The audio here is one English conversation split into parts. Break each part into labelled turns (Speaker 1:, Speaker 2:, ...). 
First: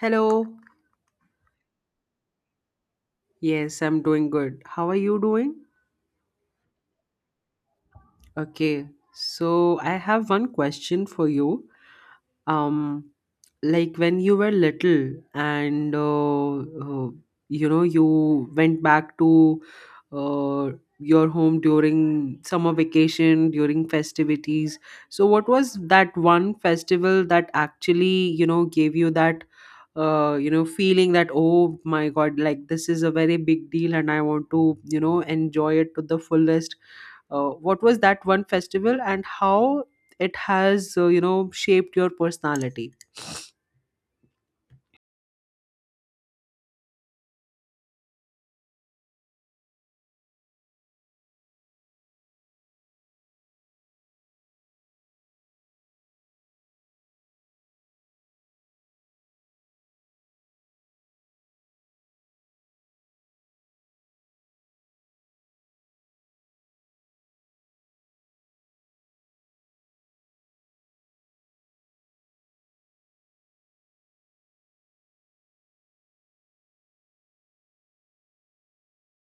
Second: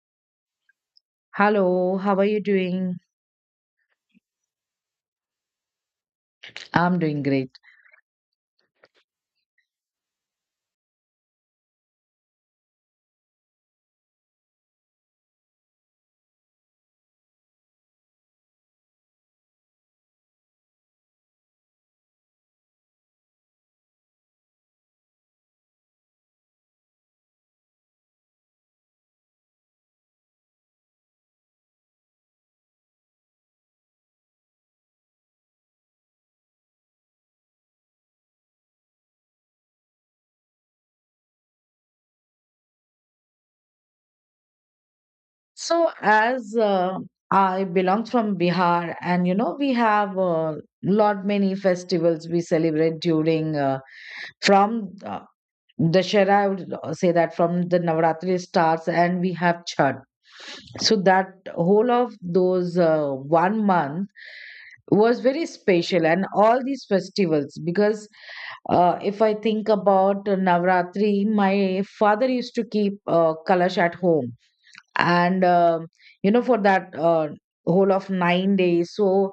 Speaker 1: Hello.
Speaker 2: Hello, how are you doing?
Speaker 1: Yes, I'm doing good. How are you doing?
Speaker 2: I'm doing great.
Speaker 1: Okay. So, I have one question for you. um like when you were little and you went back to uh, your home during summer vacation during festivities, so what was that one festival that actually, gave you that feeling that, oh my god, like this is a very big deal, and I want to, enjoy it to the fullest. What was that one festival, and how it has, shaped your personality?
Speaker 2: So, as I belong from Bihar, and you know, we have a lot many festivals we celebrate during from Dashera, I would say that from the Navratri starts, and we have Chhat. So, that whole of those 1 month was very special, and all these festivals because if I think about Navratri, my father used to keep kalash at home, and you know, for that whole of 9 days. So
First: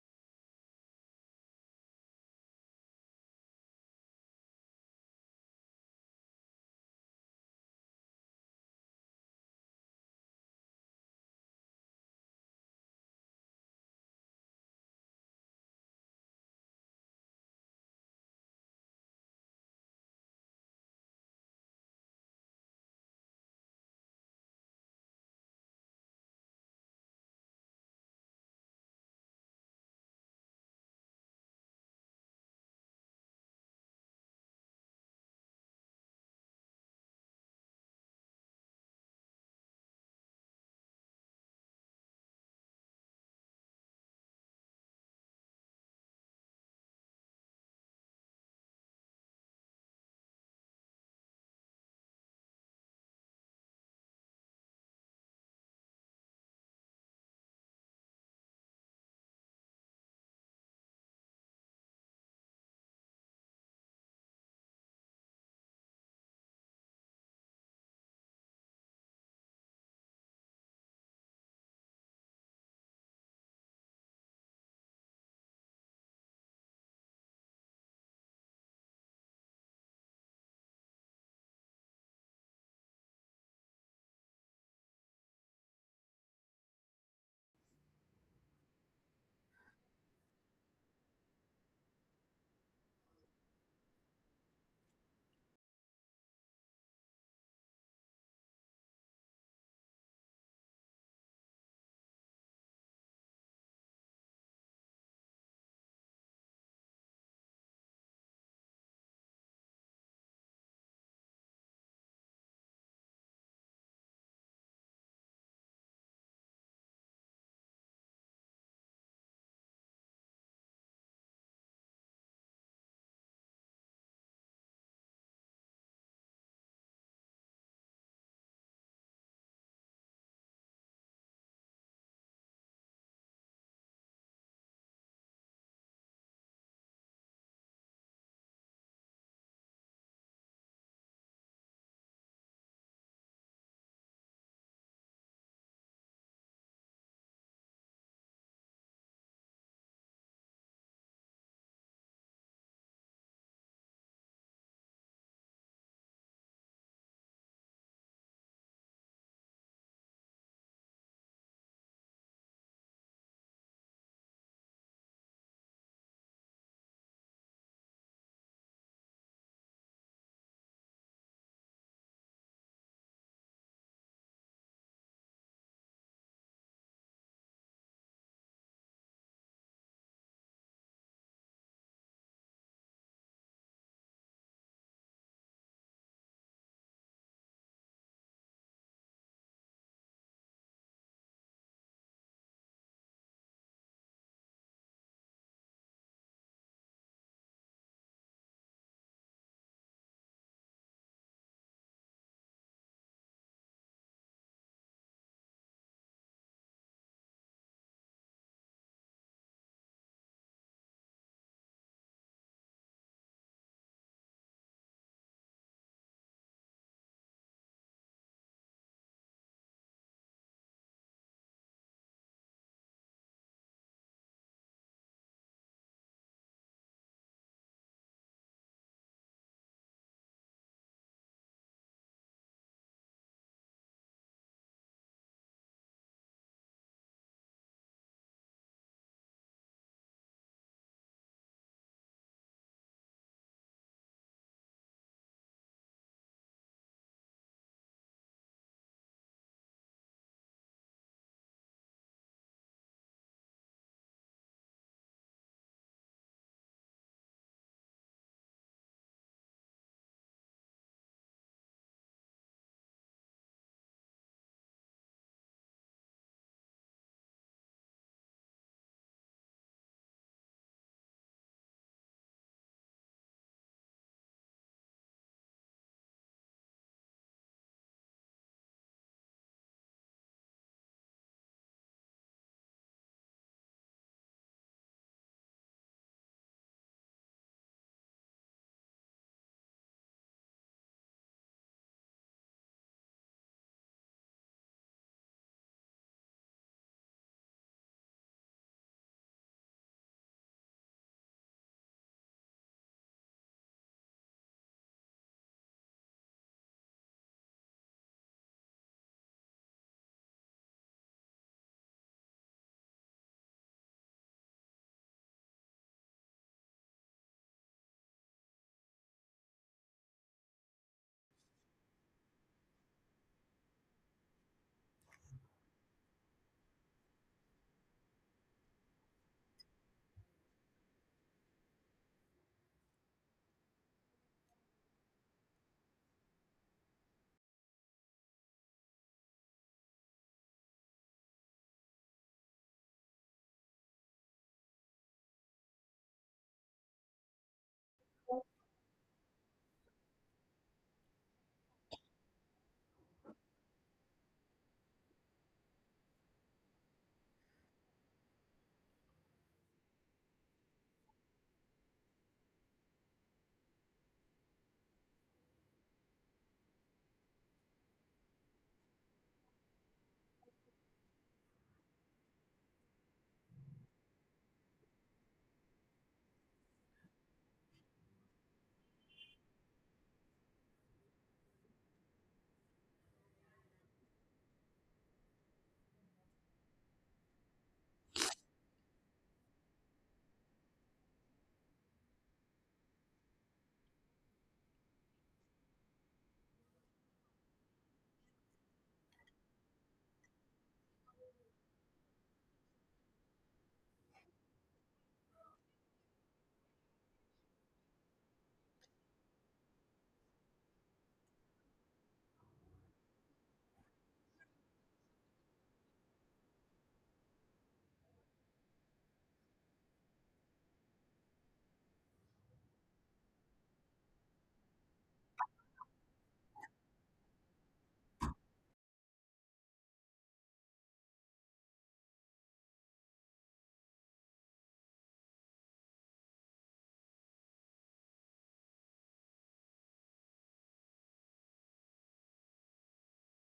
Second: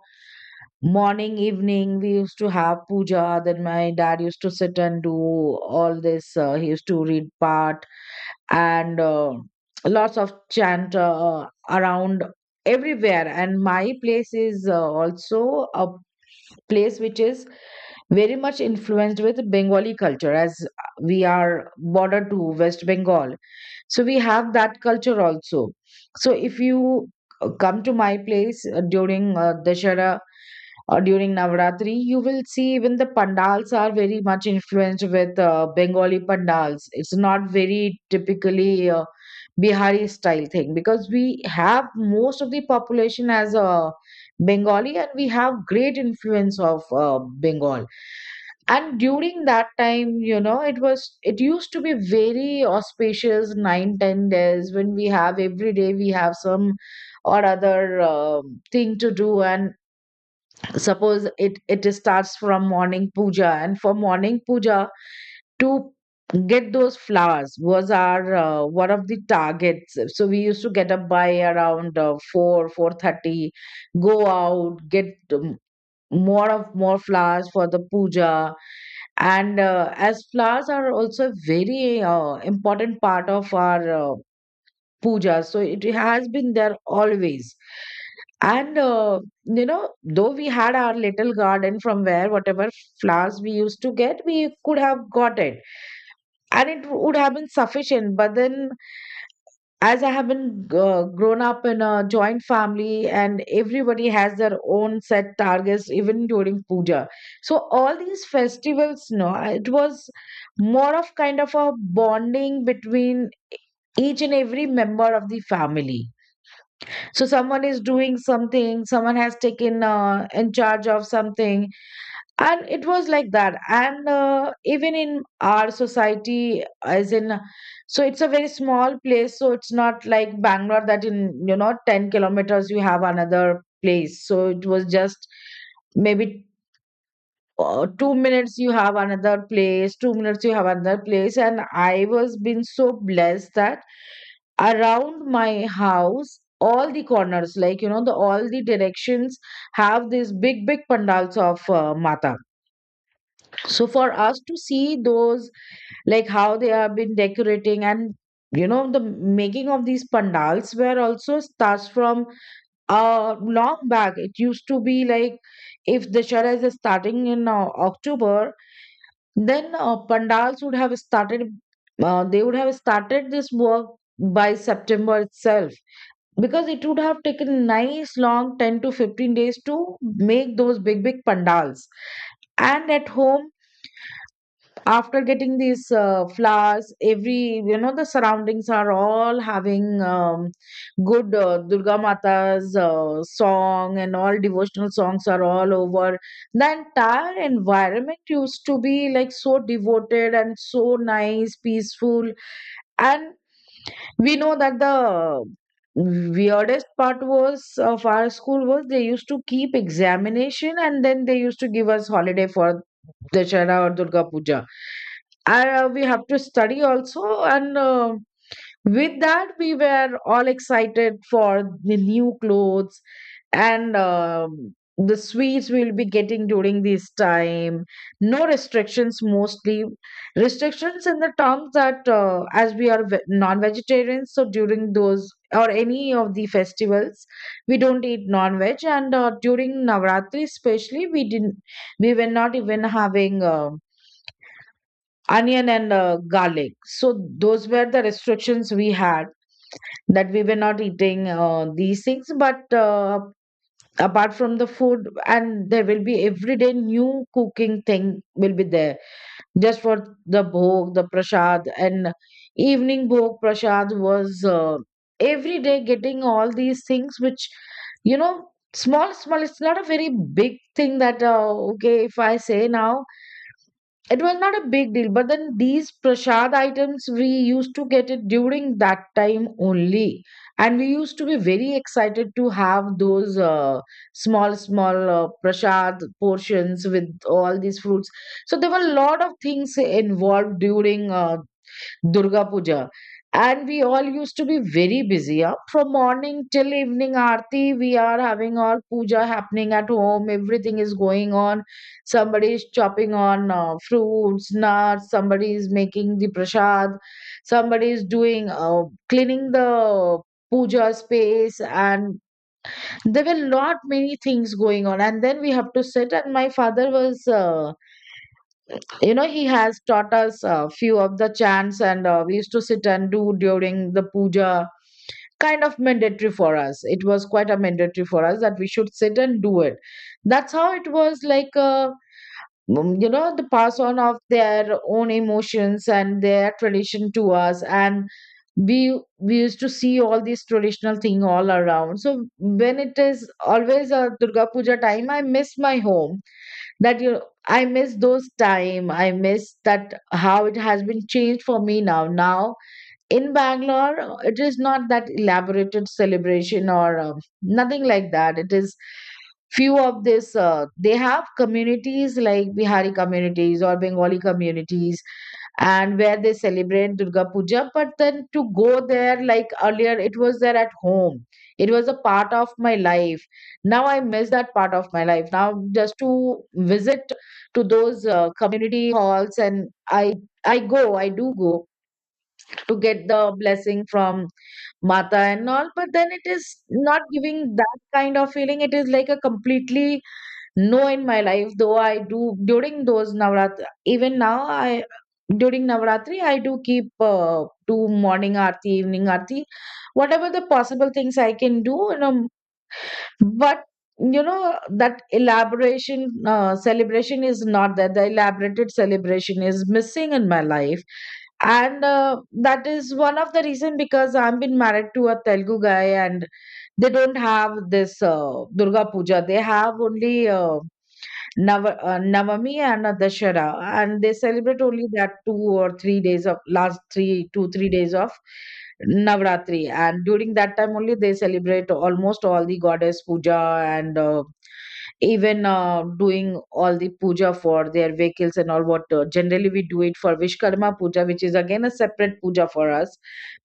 Speaker 2: morning evening we used to have puja, then my dad used to sit and do all this, he used to read part, and lots of chant around everywhere. And my place is also a place which is very much influenced with Bengali culture, as we are border to West Bengal. So we have that culture also. So if you come to my place during Dashara, during Navratri, you will see even the pandals are very much influenced with Bengali pandals. It's not very typically Bihari style thing, because we have most of the population as a Bengali, and we have great influence of Bengal. And during that time, you know, it used to be very auspicious 9 10 days, when we have every day we have some or other thing to do. And suppose it starts from morning puja, and for morning puja to get those flowers was our one of the targets. So we used to get up by around 4, 4:30, go out, get, more of more flowers for the puja. And as flowers are also a very important part of our puja, so it has been there always. And, you know, though we had our little garden from where whatever flowers we used to get, we could have got it, and it would have been sufficient. But then, as I have been grown up in a joint family, and everybody has their own set targets, even during puja. So all these festivals, no, it was more of kind of a bonding between each and every member of the family. So someone is doing something, someone has taken in charge of something, and it was like that. And even in our society, as in, so it's a very small place, so it's not like Bangalore that in, you know, 10 kilometers you have another place. So it was just maybe 2 minutes you have another place, 2 minutes you have another place. And I was been so blessed that around my house all the corners, like you know, the all the directions have these big big pandals of Mata. So for us to see those, like how they have been decorating, and you know, the making of these pandals were also starts from long back. It used to be like if the shara is starting in October, then pandals would have started, they would have started this work by September itself, because it would have taken nice long 10 to 15 days to make those big big pandals. And at home, after getting these flowers, every, you know, the surroundings are all having good Durga Mata's song, and all devotional songs are all over. The entire environment used to be like so devoted and so nice, peaceful. And we know that the weirdest part was of our school was they used to keep examination and then they used to give us holiday for Dashara or Durga Puja. And we have to study also, and with that, we were all excited for the new clothes and the sweets we'll be getting during this time. No restrictions, mostly. Restrictions in the terms that, as we are non vegetarians, so during those or any of the festivals, we don't eat non veg. And during Navratri, especially, we didn't, we were not even having onion and garlic. So those were the restrictions we had, that we were not eating these things. But apart from the food, and there will be everyday new cooking thing will be there, just for the bhog, the prasad. And evening bhog prasad was, every day getting all these things which, you know, small small, it's not a very big thing that, okay, if I say now, it was not a big deal, but then these prasad items we used to get it during that time only, and we used to be very excited to have those small small prasad portions with all these fruits. So there were a lot of things involved during Durga Puja. And we all used to be very busy. Huh? From morning till evening aarti, we are having our puja happening at home, everything is going on. Somebody is chopping on fruits, nuts. Somebody is making the prasad. Somebody is doing cleaning the puja space. And there were lot many things going on. And then we have to sit. And my father was. You know, he has taught us a few of the chants, and we used to sit and do during the puja. Kind of mandatory for us, it was quite a mandatory for us that we should sit and do it. That's how it was like, you know, the pass on of their own emotions and their tradition to us. And we we used to see all these traditional thing all around. So when it is always a Durga Puja time, I miss my home, that you, I miss those time, I miss that how it has been changed for me now. Now in Bangalore, it is not that elaborated celebration or nothing like that. It is few of this, they have communities like Bihari communities or Bengali communities, and where they celebrate Durga Puja. But then to go there, like earlier, it was there at home. It was a part of my life. Now I miss that part of my life. Now just to visit to those community halls, and I go, I do go to get the blessing from Mata and all. But then it is not giving that kind of feeling. It is like a completely no, in my life, though I do during those Navratri, even now, I, during Navratri, I do keep do morning aarti, evening aarti, whatever the possible things I can do, you know. But you know that elaboration celebration is not there. The elaborated celebration is missing in my life, and that is one of the reason, because I've been married to a Telugu guy, and they don't have this Durga Puja. They have only Navami and Dashera, and they celebrate only that 2 or 3 days of last 3 2 3 days of Navratri, and during that time only they celebrate almost all the goddess puja. And even doing all the puja for their vehicles and all. What generally we do it for Vishkarma puja, which is again a separate puja for us,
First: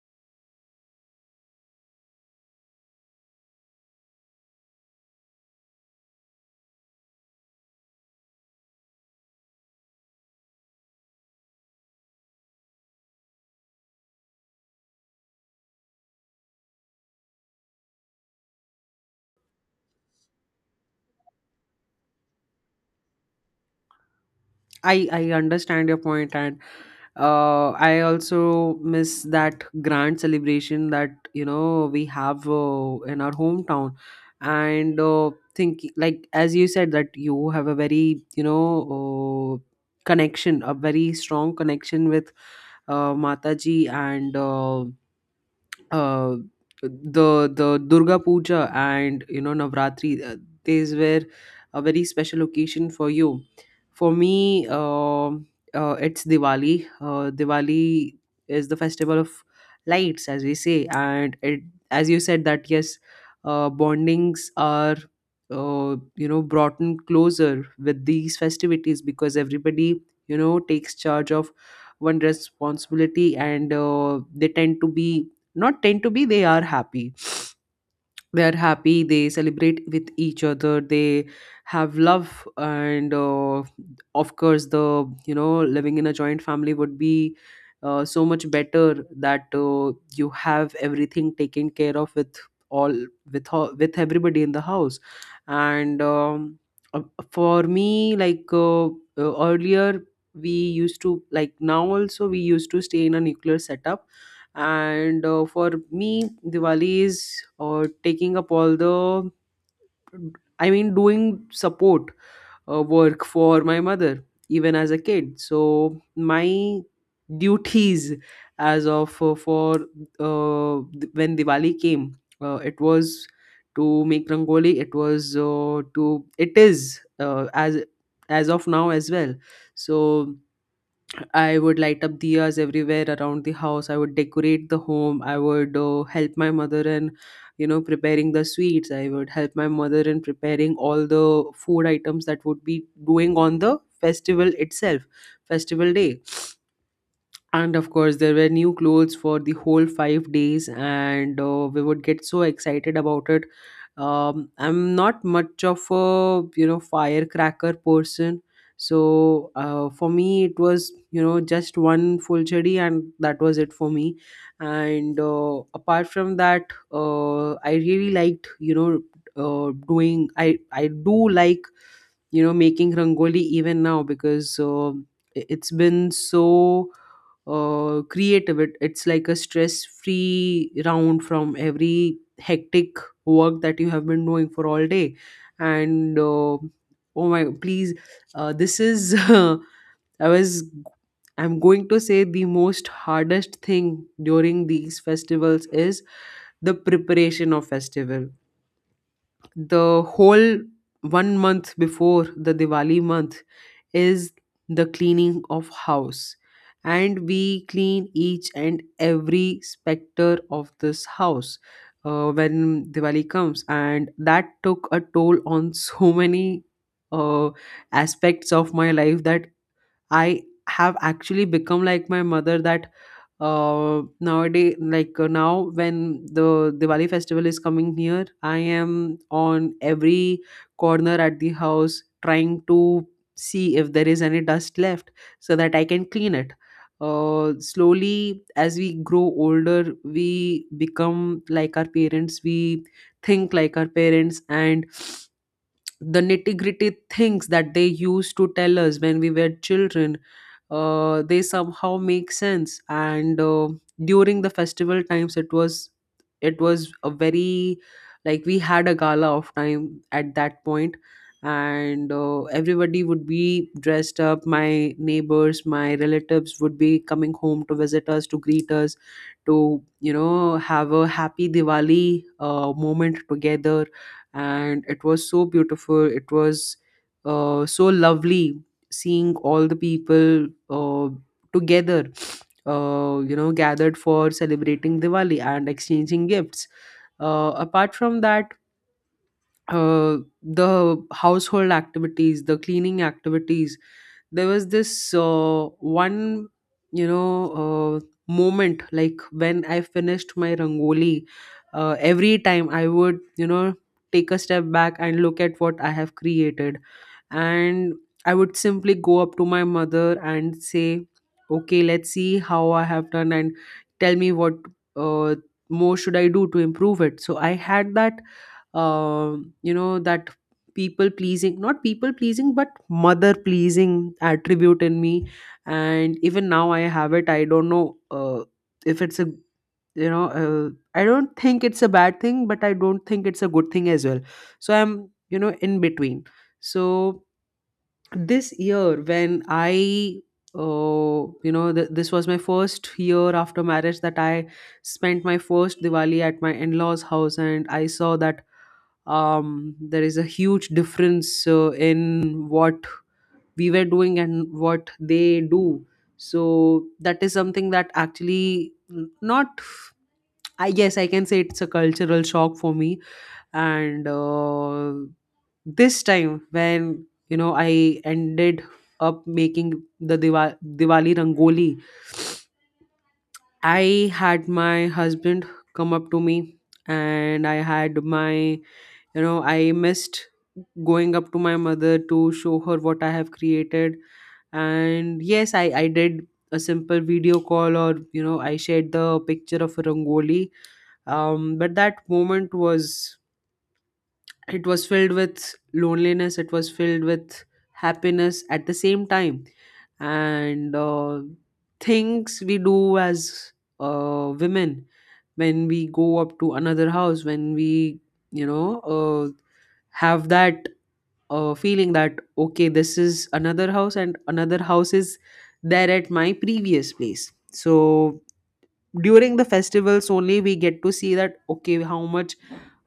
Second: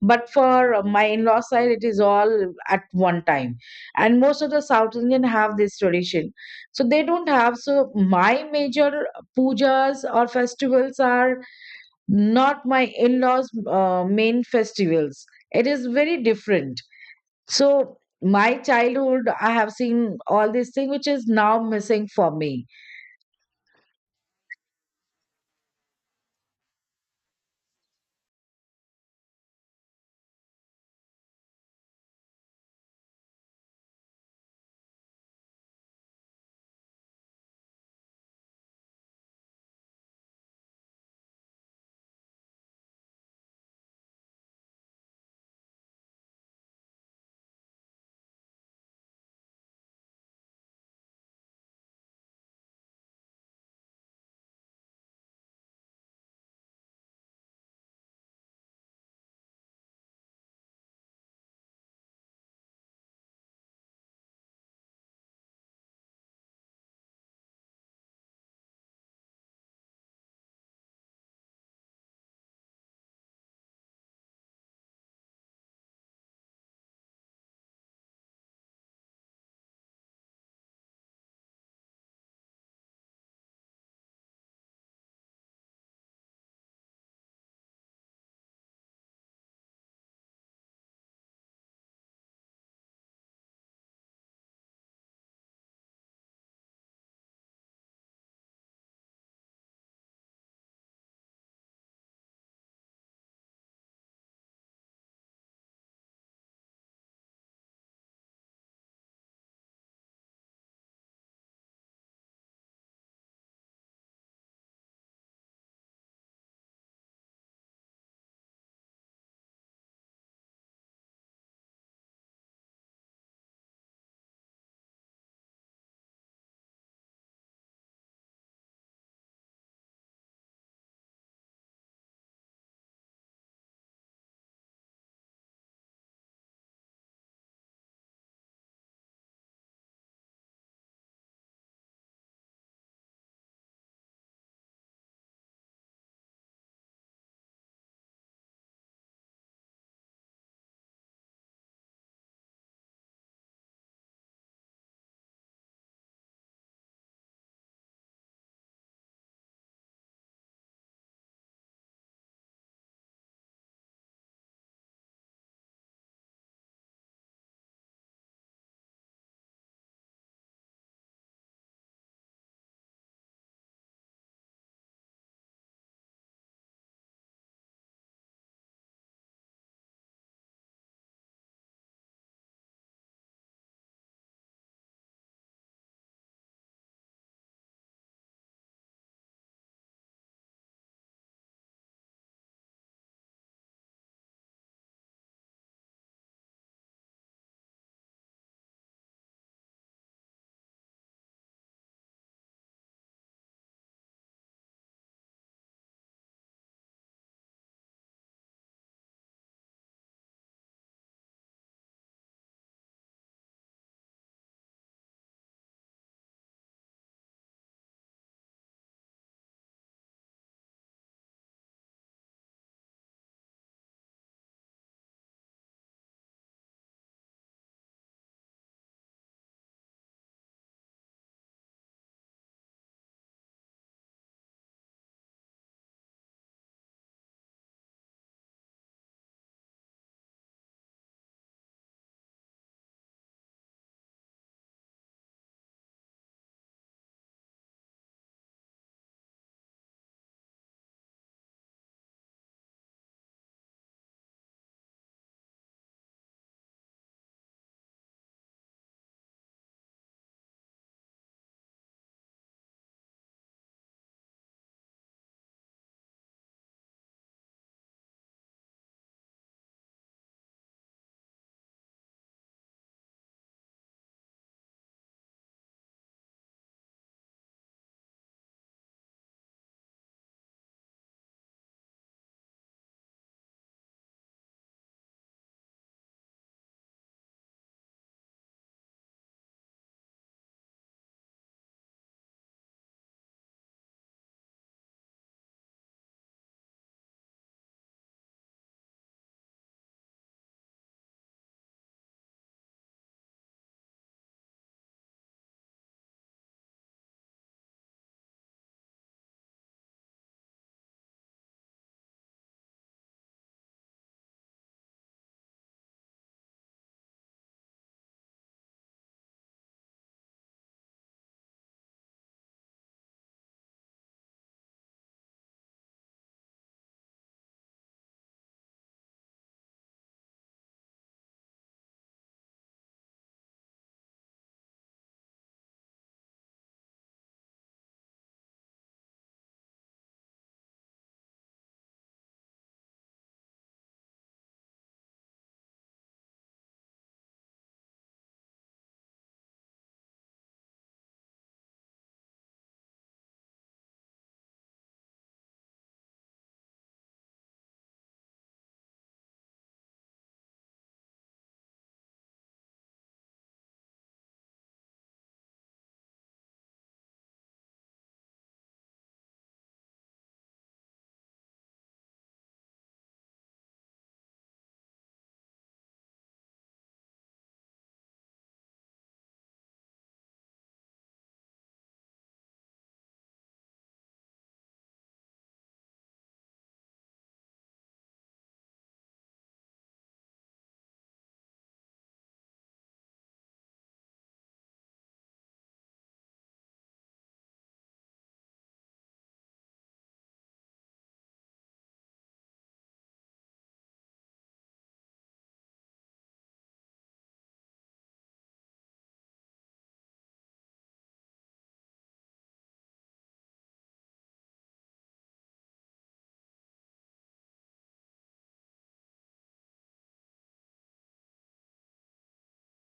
Speaker 2: but for my in-law side, it is all at one time, and most of the South Indian have this tradition, so they don't have so. My major pujas or festivals are not my in-laws main festivals. It is very different. So my childhood I have seen all these things, which is now missing for me.
Speaker 1: I understand your point, and I also miss that grand celebration that, we have in our hometown. And think, like, as you said, that you have a very, connection, a very strong connection with Mataji and uh, the Durga Puja, and, Navratri. These were a very special occasion for you. For me, it's Diwali. Diwali is the festival of lights, as we say, and it, as you said, that yes, bondings are brought in closer with these festivities, because everybody, takes charge of one responsibility, and they tend to be, not tend to be, they are happy. They are happy. They celebrate with each other, they have love. And of course, the, living in a joint family would be so much better, that you have everything taken care of, with all, with everybody in the house. And uh, for me, like earlier we used to, like, now also we used to stay in a nuclear setup. And for me, Diwali is taking up all the, I mean, doing support work for my mother, even as a kid. So my duties, as of for, when Diwali came, it was to make rangoli, it was, to it is, as of now as well. So I would light up diyas everywhere around the house. I would decorate the home. I would help my mother in, preparing the sweets. I would help my mother in preparing all the food items that would be doing on the festival itself, festival day. And of course, there were new clothes for the whole 5 days, and we would get so excited about it. I'm not much of a, firecracker person, so for me it was, just one full chadi, and that was it for me. And apart from that, I really liked, doing, I do like, making rangoli even now, because it's been so creative. It's like a stress free round from every hectic work that you have been doing for all day. And oh my, please, this is i was I'm going to say the most hardest thing during these festivals is the preparation of festival. The whole one month before the Diwali month is the cleaning of house, and we clean each and every specter of this house when Diwali comes, and that took a toll on so many uh, aspects of my life, that I have actually become like my mother, that nowadays, like, now when the Diwali festival is coming near, I am on every corner at the house trying to see if there is any dust left, so that I can clean it. Slowly, as we grow older, we become like our parents, we think like our parents, and the nitty gritty things that they used to tell us when we were children, they somehow make sense. And during the festival times, it was, a very, like, we had a gala of time at that point. And everybody would be dressed up, my neighbors, my relatives would be coming home to visit us, to greet us, to, have a happy Diwali moment together. And it was so beautiful, it was so lovely, seeing all the people together, gathered for celebrating Diwali and exchanging gifts. Apart from that, the household activities, the cleaning activities, there was this one, you know, uh, moment, like when I finished my rangoli, every time I would, take a step back and look at what I have created. And I would simply go up to my mother and say, okay, let's see how I have done, and tell me what, uh, more should I do to improve it. So I had that that people pleasing, not people pleasing, but mother pleasing attribute in me, and even now I have it. I don't know, if it's a, you know uh, I don't think it's a bad thing, but I don't think it's a good thing as well. So I'm, in between. So this year when I, this was my first year after marriage that I spent my first Diwali at my in-laws house, and I saw that there is a huge difference in what we were doing and what they do. So that is something that, actually, not, I guess I can say it's a cultural shock for me. And this time when, I ended up making the Diwali rangoli, I had my husband come up to me, and I had my, I missed going up to my mother to show her what I have created. And yes, I did a simple video call, or, I shared the picture of a rangoli. But that moment was, it was filled with loneliness, it was filled with happiness at the same time. And things we do as women, when we go up to another house, when we, you know uh, have that feeling that, okay, this is another house, and another house is there at my previous place. So during the festivals only we get to see that, okay, how much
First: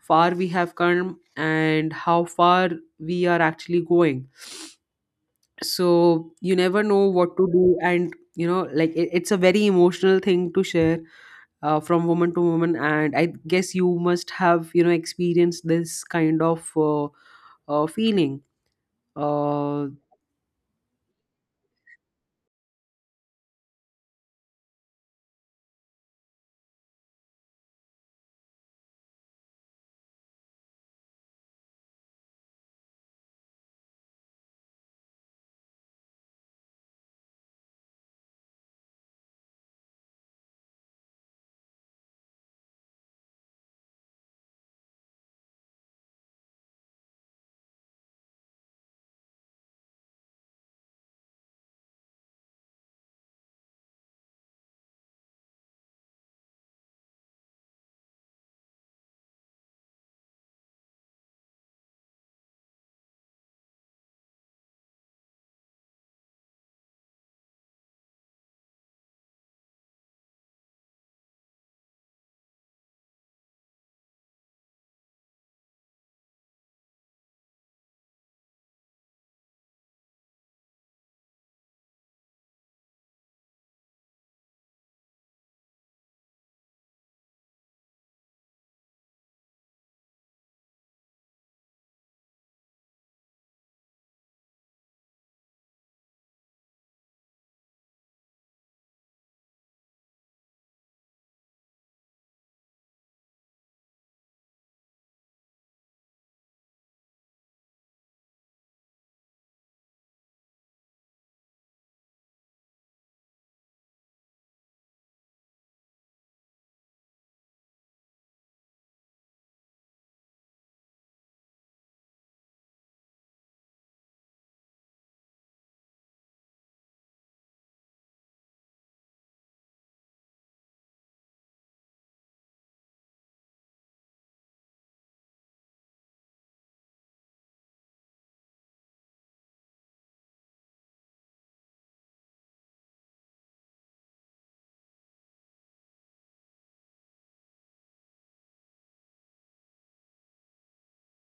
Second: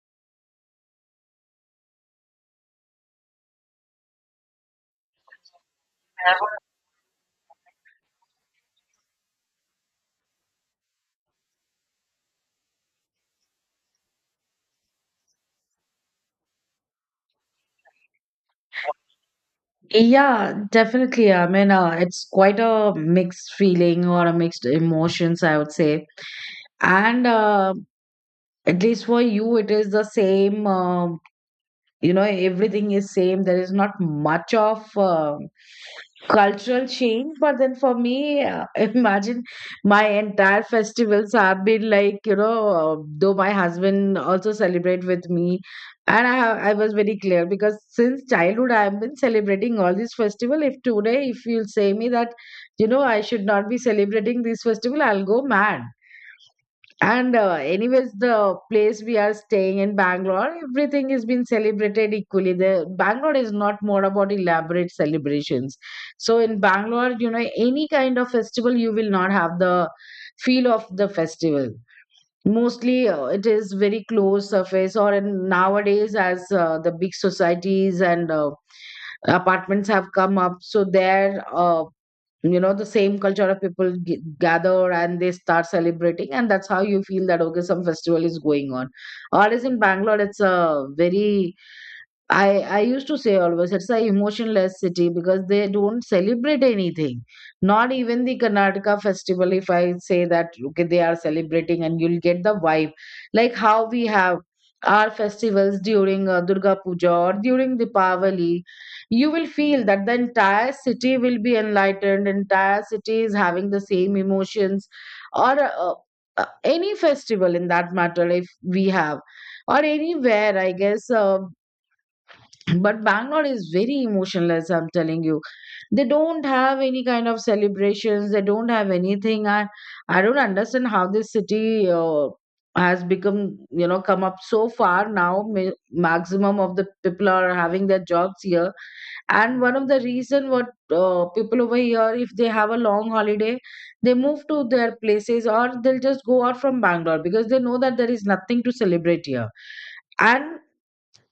Speaker 1: far we have come, and how far we are actually going. So you never know what to do, and, like it's a very emotional thing to share, from woman to woman. And I guess you must have, experienced this kind of feeling. uh,
Speaker 2: Yeah, definitely. I mean, it's quite a mixed feeling or a mixed emotions, I would say. And at least for you, it is the same. You know, everything is same, there is not much of cultural change. But then for me, imagine my entire festivals have been like, you know, though my husband also celebrate with me. And I have, I was very clear, because since childhood I have been celebrating all these festival. If today if you'll say me that, you know, I should not be celebrating this festival, I'll go mad. And anyways, the place we are staying in Bangalore, everything has been celebrated equally. The Bangalore is not more about elaborate celebrations. So in Bangalore, you know, any kind of festival, you will not have the feel of the festival. Mostly, it is very closed surface. Or in, nowadays, as the big societies and apartments have come up, so there. You know, the same culture of people gather and they start celebrating, and that's how you feel that okay, some festival is going on. Or as in Bangalore, it's a very, I used to say always, it's a emotionless city, because they don't celebrate anything. Not even the Karnataka festival. If I say that okay, they are celebrating, and you'll get the vibe, like how we have our festivals during Durga Puja or during Deepavali, you will feel that the entire city will be enlightened. Entire city is having the same emotions, or any festival in that matter. If we have or anywhere, I guess. But Bangalore is very emotional, as I'm telling you. They don't have any kind of celebrations. They don't have anything. I don't understand how this city has become, you know, come up so far now. Maximum of the people are having their jobs here, and one of the reason what people over here, if they have a long holiday, they move to their places or they'll just go out from Bangalore because they know that there is nothing to celebrate here. And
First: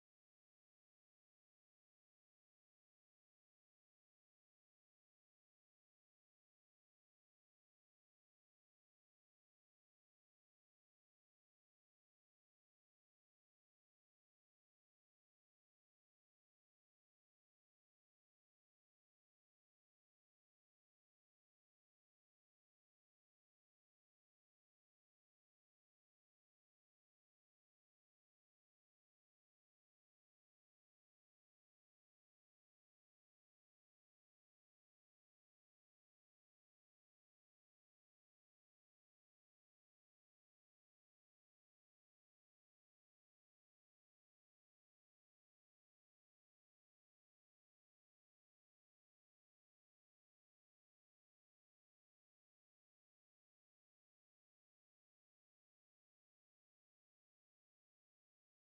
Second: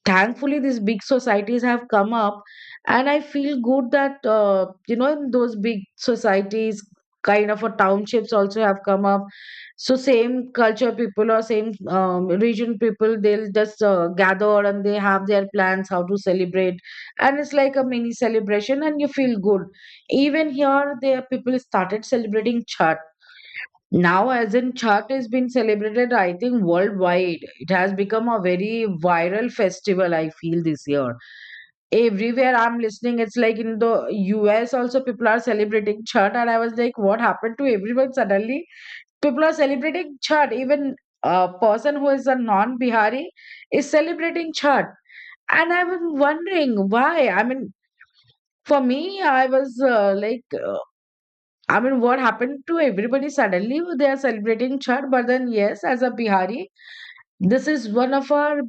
Speaker 2: thankfully these big societies have come up, and I feel good that you know, in those big societies, kind of a townships also have come up. So same culture people or same region people, they'll just gather and they have their plans how to celebrate, and it's like a mini celebration and you feel good. Even here there people started celebrating chat now, as in Chhat has been celebrated, I think, worldwide. It has become a very viral festival, I feel, this year. Everywhere I'm listening, it's like in the US also, people are celebrating Chhat. And I was like, what happened to everyone suddenly? People are celebrating Chhat. Even a person who is a non Bihari is celebrating Chhat. And I was wondering why. I mean, for me, I was I mean, what happened to everybody suddenly? They are celebrating Chhat, but then yes, as a Bihari, this is one of our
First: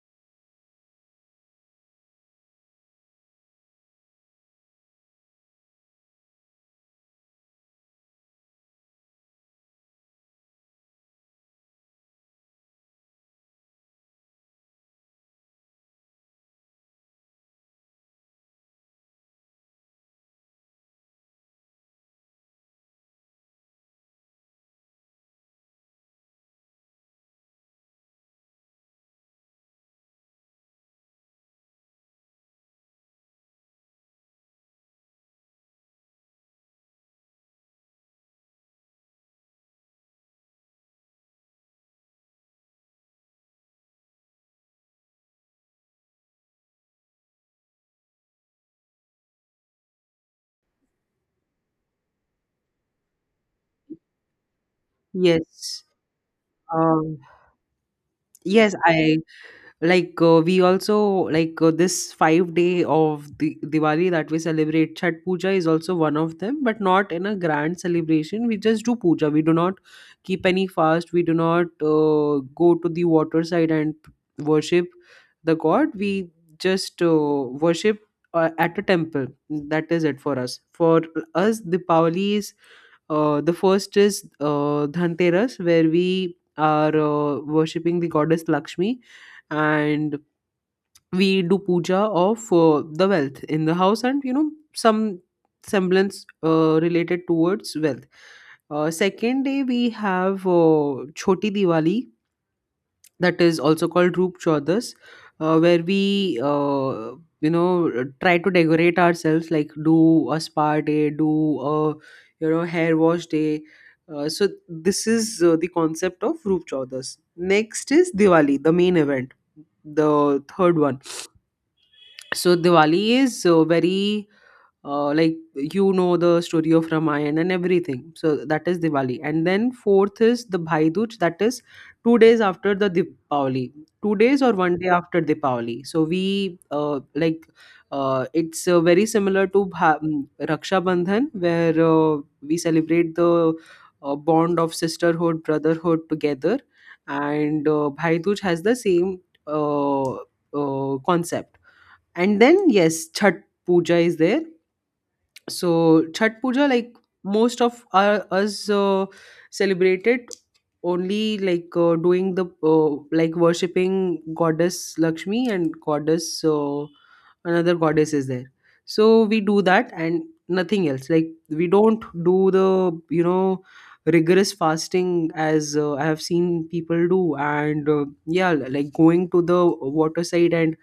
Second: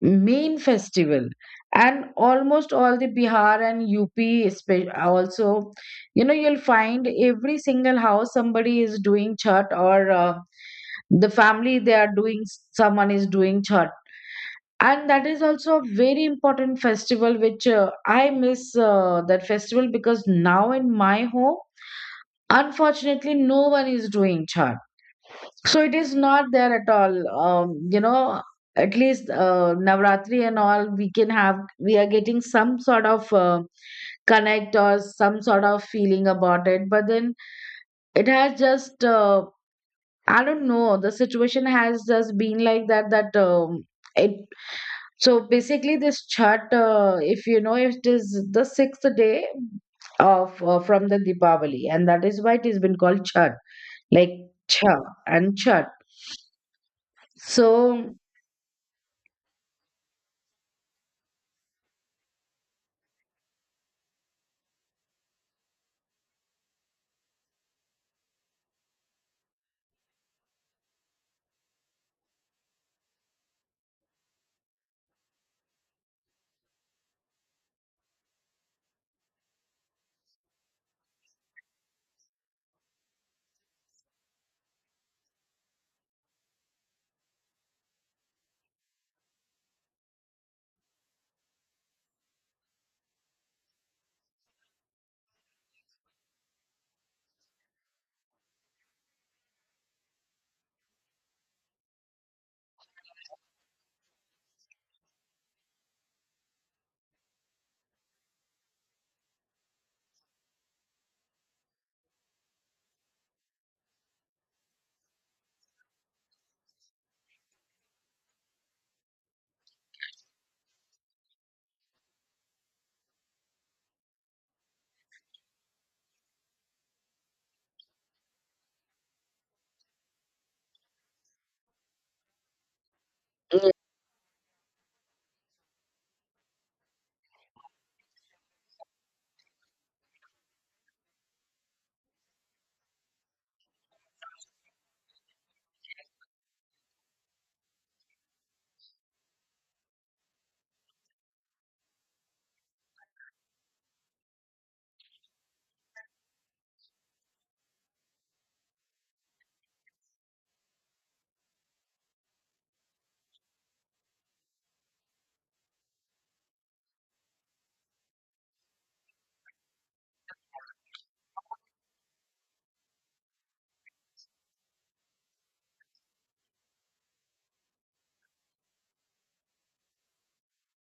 Speaker 2: main festival, and almost all the Bihar and UP, also, you know, you'll find every single house somebody is doing Chhat or the family they are doing, someone is doing Chhat. And that is also a very important festival, which I miss that festival because now in my home, unfortunately, no one is doing chhat. So it is not there at all. You know, at least Navratri and all, we can have, we are getting some sort of connect or some sort of feeling about it. But then it has just, I don't know, the situation has just been like that, that it, so basically this chhat, if you know, it is the sixth day of from the Deepavali, and that is why it has been called Chhat, like cha and
Speaker 1: yes.
Speaker 2: chat.
Speaker 1: um,
Speaker 2: So
Speaker 1: yes, I, like, we also, like, this 5 day of the Diwali that we celebrate, chat puja is also one of them, but not in a grand celebration. We just do puja, we do not keep any fast, we do not go to the water side and worship the god. We just worship at a temple. That is it for us. For us, Diwali is, the first is Dhanteras, where we are worshipping the goddess Lakshmi, and we do puja of the wealth in the house, and, some semblance related towards wealth. Second day we have choti Diwali, that is also called Roop Chaudas, where we, you know, try to decorate ourselves, like do a spa day, do a, hair wash day. So this is the concept of Roop Chaudas. Next is Diwali, the main event, the third one. So Diwali is very, like, the story of Ramayana and everything. So that is Diwali, and then fourth is the Bhai Dooj. That is 2 days after the
Speaker 2: yeah,
Speaker 1: Diwali, 2 days or one day after Diwali. So we, like, it's very similar to Raksha Bandhan, where we celebrate the bond of sisterhood, brotherhood together, and Bhai Dooj has the same uh, concept. And then yes, chhat puja is there. So Chhat Puja, like most of our, us celebrate it only, like doing the, like worshipping goddess Lakshmi and goddess, another goddess is there. So we do that and nothing else. Like we don't do the, rigorous fasting, as I have seen people do. And yeah, like going to the water side, and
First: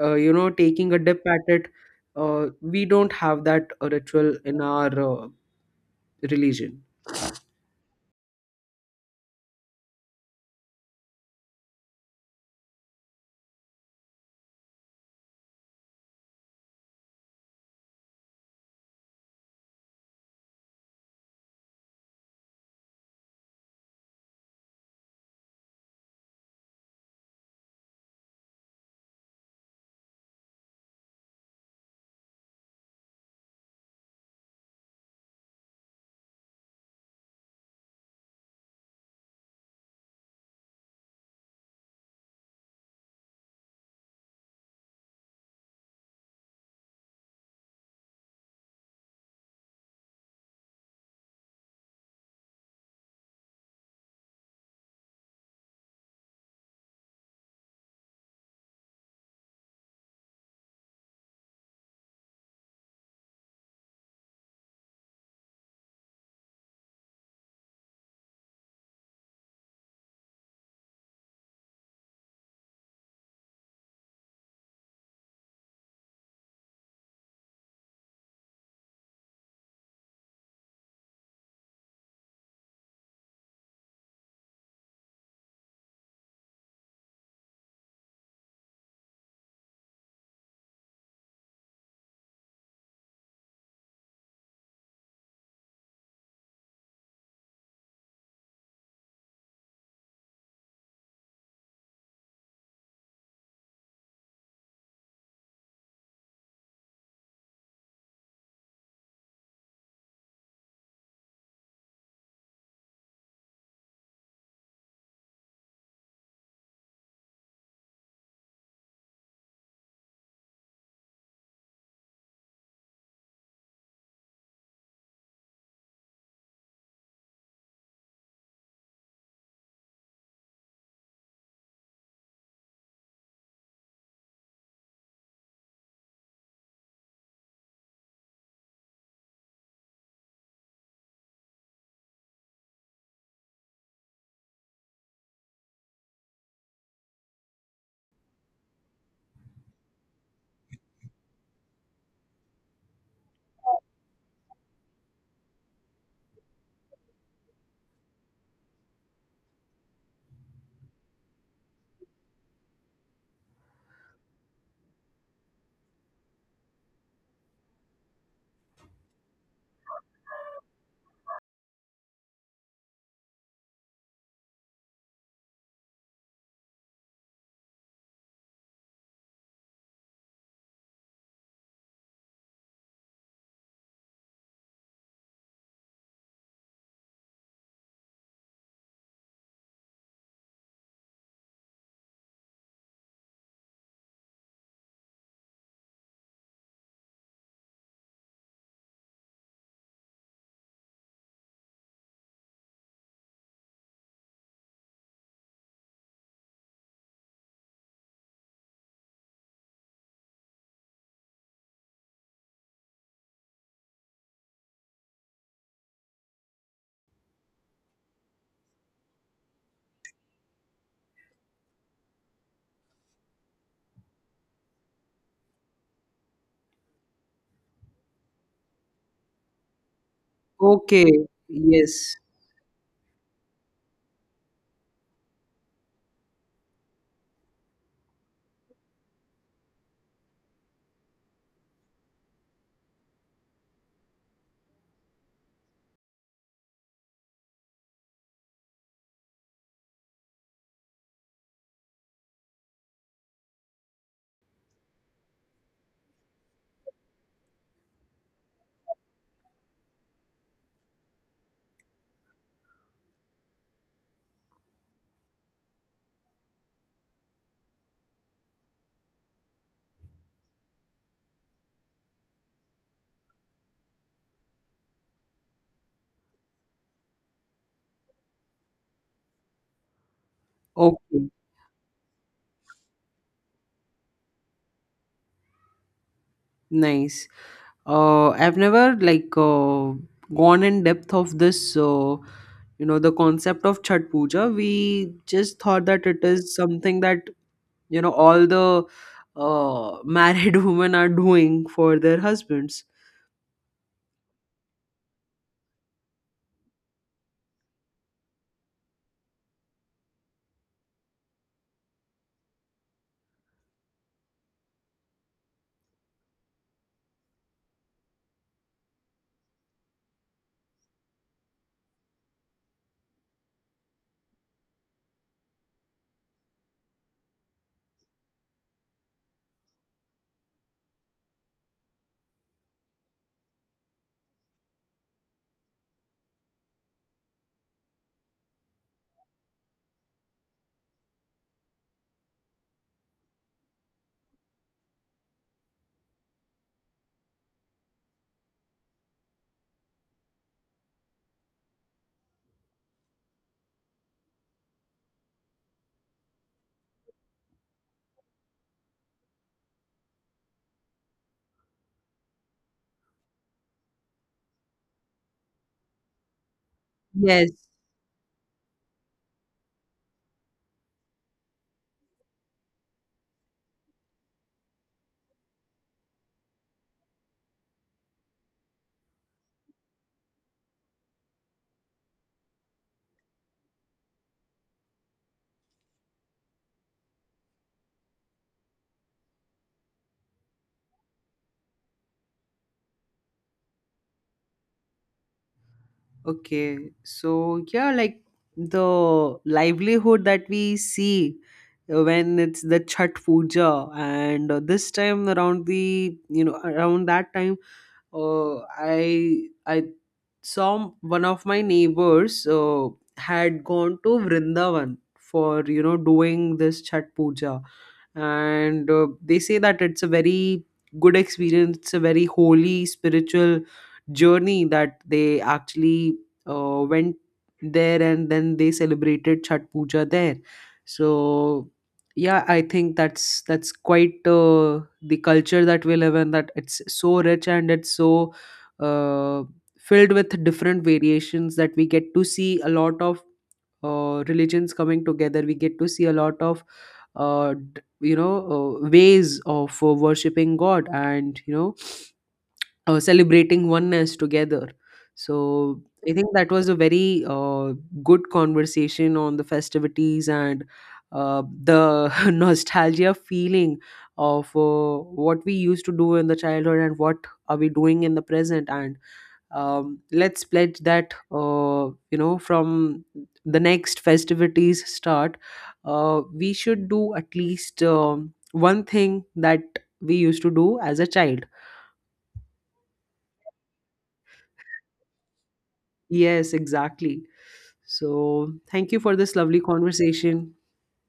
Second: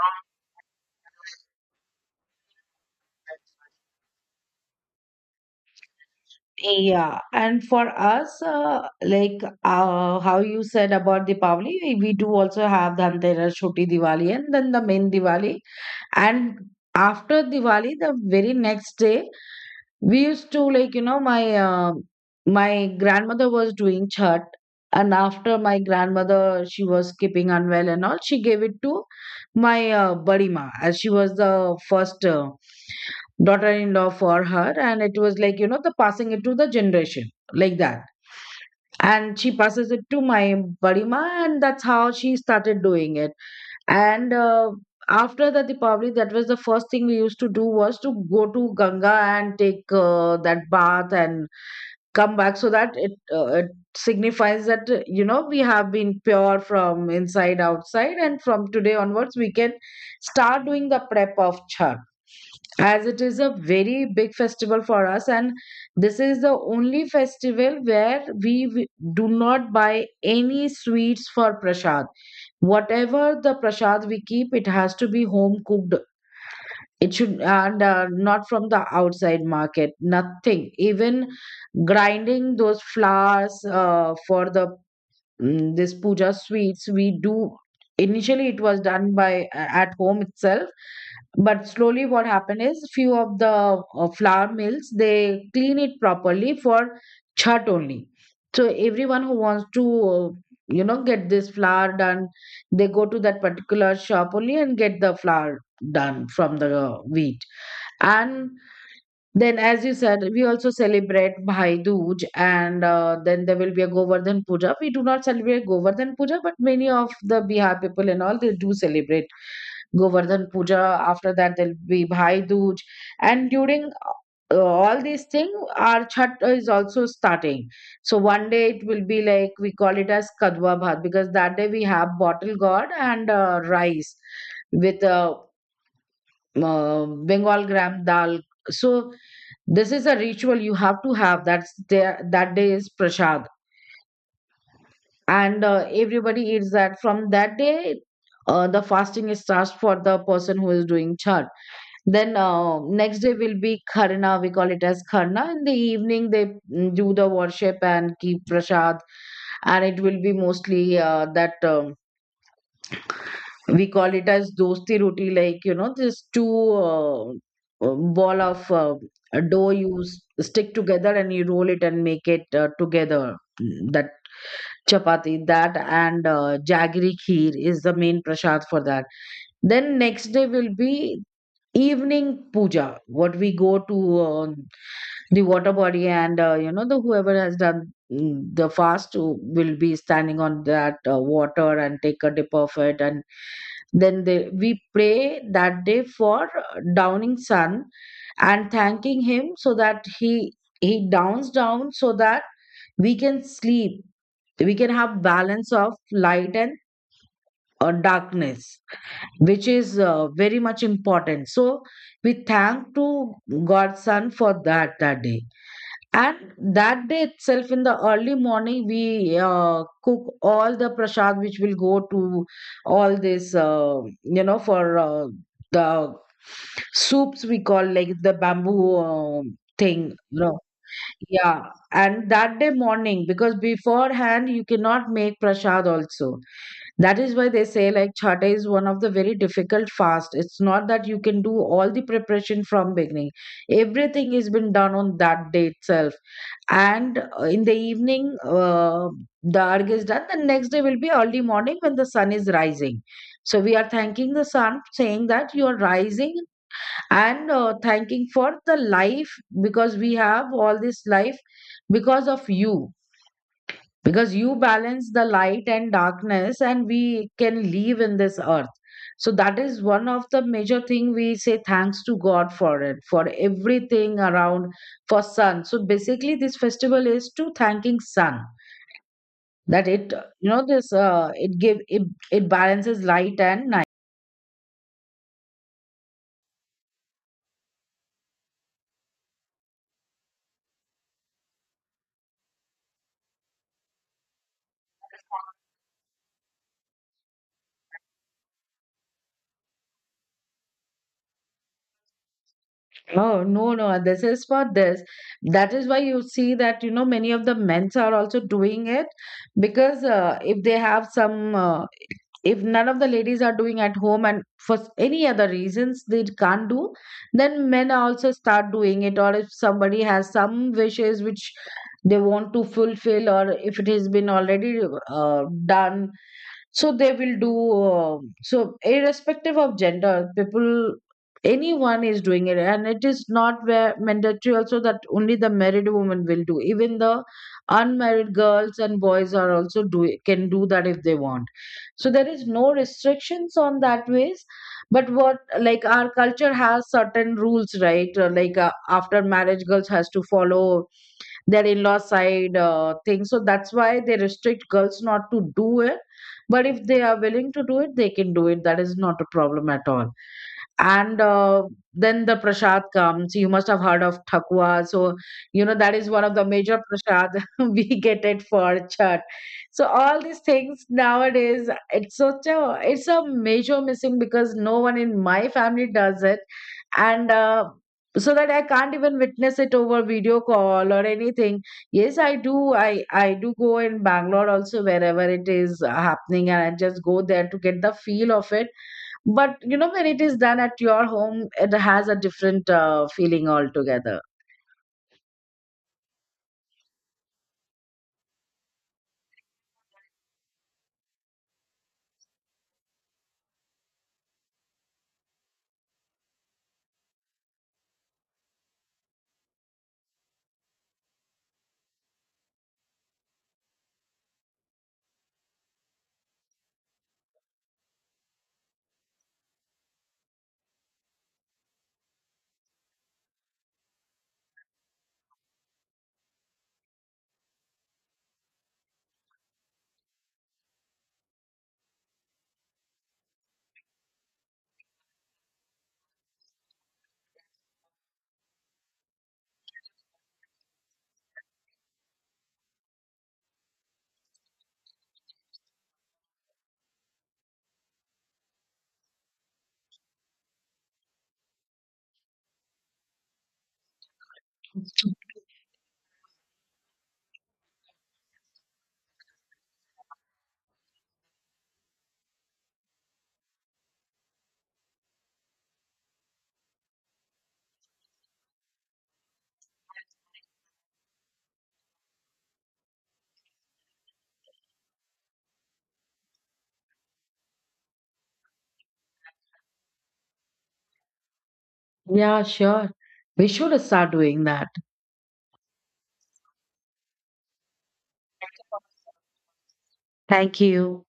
Speaker 1: taking a dip at it. We don't have that ritual in our religion.
Speaker 2: yeah. And for us, how you said about Deepavali, we do also have Dhanteras, Choti Diwali, and then the main Diwali. And after Diwali, the very next day, we used to, like you know, my my grandmother was doing chhat, and after my grandmother she was keeping unwell and all, she gave it to my buddy ma, as she was the first daughter-in-law for her, and it was like you know the passing it to the generation like that. And she passes it to my buddy ma, and that's how she started doing it. And after that Deepavali, that was the first thing we used to do was to go to Ganga and take that bath and come back, so that it it signifies that you know, we have been pure from inside outside, and from today onwards we can start doing the prep of Chhat, as it is a very big festival for us. And this is the only festival where do not buy any sweets for prasad. Whatever the prasad we keep, it has to be home cooked. It should, and not from the outside market, nothing. Even grinding those flowers for the this puja sweets we do, initially it was done by at home itself. But slowly what happened is few of the flour mills, they clean it properly for chhat only. So everyone who wants to uh, you know, get this flour done, they go to that particular shop only and get the flour done from the wheat. And then, as you said, we also celebrate bhai dooj, and then there will be a govardhan puja. We do not celebrate govardhan puja, but many of the bihar people and all, they do celebrate Govardhan Puja. After that, there'll be Bhai Dooj, and during all these things, our Chhat is also starting. So one day it will be like we call it as Kadwa Bhat, because that day we have bottle gourd and rice with Bengal gram dal. So this is a ritual you have to have. That's there. That day is prasad, and everybody eats that. From that day, the fasting starts for the person who is doing chhat. Then next day will be Kharna. We call it as Kharna. In the evening, they do the worship and keep prasad, and it will be mostly that we call it as dosti roti, like you know, this two ball of dough stick together and you roll it and make it together. That chapati, that and jaggery kheer is the main prasad for that. Then next day will be evening puja, what we go to the water body and you know, the whoever has done the fast who will be standing on that water and take a dip of it. And we pray that day for downing sun and thanking him, so that he downs down so that we can sleep, we can have balance of light and darkness, which is very much important. So we thank to God's Son for that, that day. And that day itself, in the early morning, we cook all the prasad which will go to all this, you know, for the soups, we call like the bamboo thing, you know,
Speaker 1: Okay.
Speaker 2: yeah,
Speaker 1: Yes.
Speaker 2: and that day morning, because beforehand you cannot make prasad also. That is why they say like chhata is one of the very difficult fast. It's not that you can do all the preparation from beginning. Everything has been done on that day itself. And in the evening, the arg is done. The next day will be early morning when the sun is rising. So we are thanking the sun, saying that you are rising and thanking for the life, because we have all this life because of you, because you balance the light and darkness and we can live in this earth. So that is one of the major thing we say thanks to god for it, for everything around, for sun. So basically this festival is to thanking sun, that it you know, this
Speaker 1: Okay.
Speaker 2: it give it, it balances light and night.
Speaker 1: Nice. I've never, like, gone in depth of this. The concept of Chhat Puja. We just thought that it is something that, all the married women are doing for their husbands.
Speaker 2: Oh, no, no, this is for this. That is why you see that, you know, many of the men's are also doing it, because if they have some, if none of the ladies are doing at home and for any other reasons they can't do, then men also start doing it. Or if somebody has some wishes which they want to fulfill, or if it has been already done, so they will do. So irrespective of gender people, anyone is doing it, and it is not where mandatory also that only the married woman will do. Even the unmarried girls and boys are also do, can do that if they want. So there is no restrictions on that ways. But what, like our culture has certain rules, right? After marriage girls has to follow their in-law side thing, so that's why they restrict girls not to do it. But if they are willing to do it, they can do it. That is not a problem at all. And then the prasad comes, you must have heard of thakwa. So you know, that is one of the major prasad
Speaker 1: Yes.
Speaker 2: we get it for chat. So all these things nowadays, it's such a, it's a major missing because no one in my family does it. And so that I can't even witness it over video call or anything. Yes, I do, I do go in bangalore also wherever it is happening, and I just go there to get the feel of it. But you know, when it is done at your home, it has a different feeling altogether.
Speaker 1: Okay, so yeah, like the livelihood that we see when it's the Chhat Puja, and this time around the, around that time, I saw one of my neighbors had gone to Vrindavan for, doing this Chhat Puja, and they say that it's a very good experience. It's a very holy spiritual journey that they actually went there, and then they celebrated Chhat Puja there. So yeah, I think that's quite the culture that we live in, that it's so rich and it's so uh, filled with different variations, that we get to see a lot of religions coming together, we get to see a lot of, uh, d- you know ways of worshipping god, and, celebrating oneness together. So I think that was a very good conversation on the festivities, and the nostalgia feeling of what we used to do in the childhood, and what are we doing in the present. And let's pledge that, from the next festivities start, we should do at least one thing that we used to do as a child.
Speaker 2: Yeah, sure. We should start doing that.
Speaker 1: Yes, exactly. So, thank you for this lovely conversation.
Speaker 2: Thank you.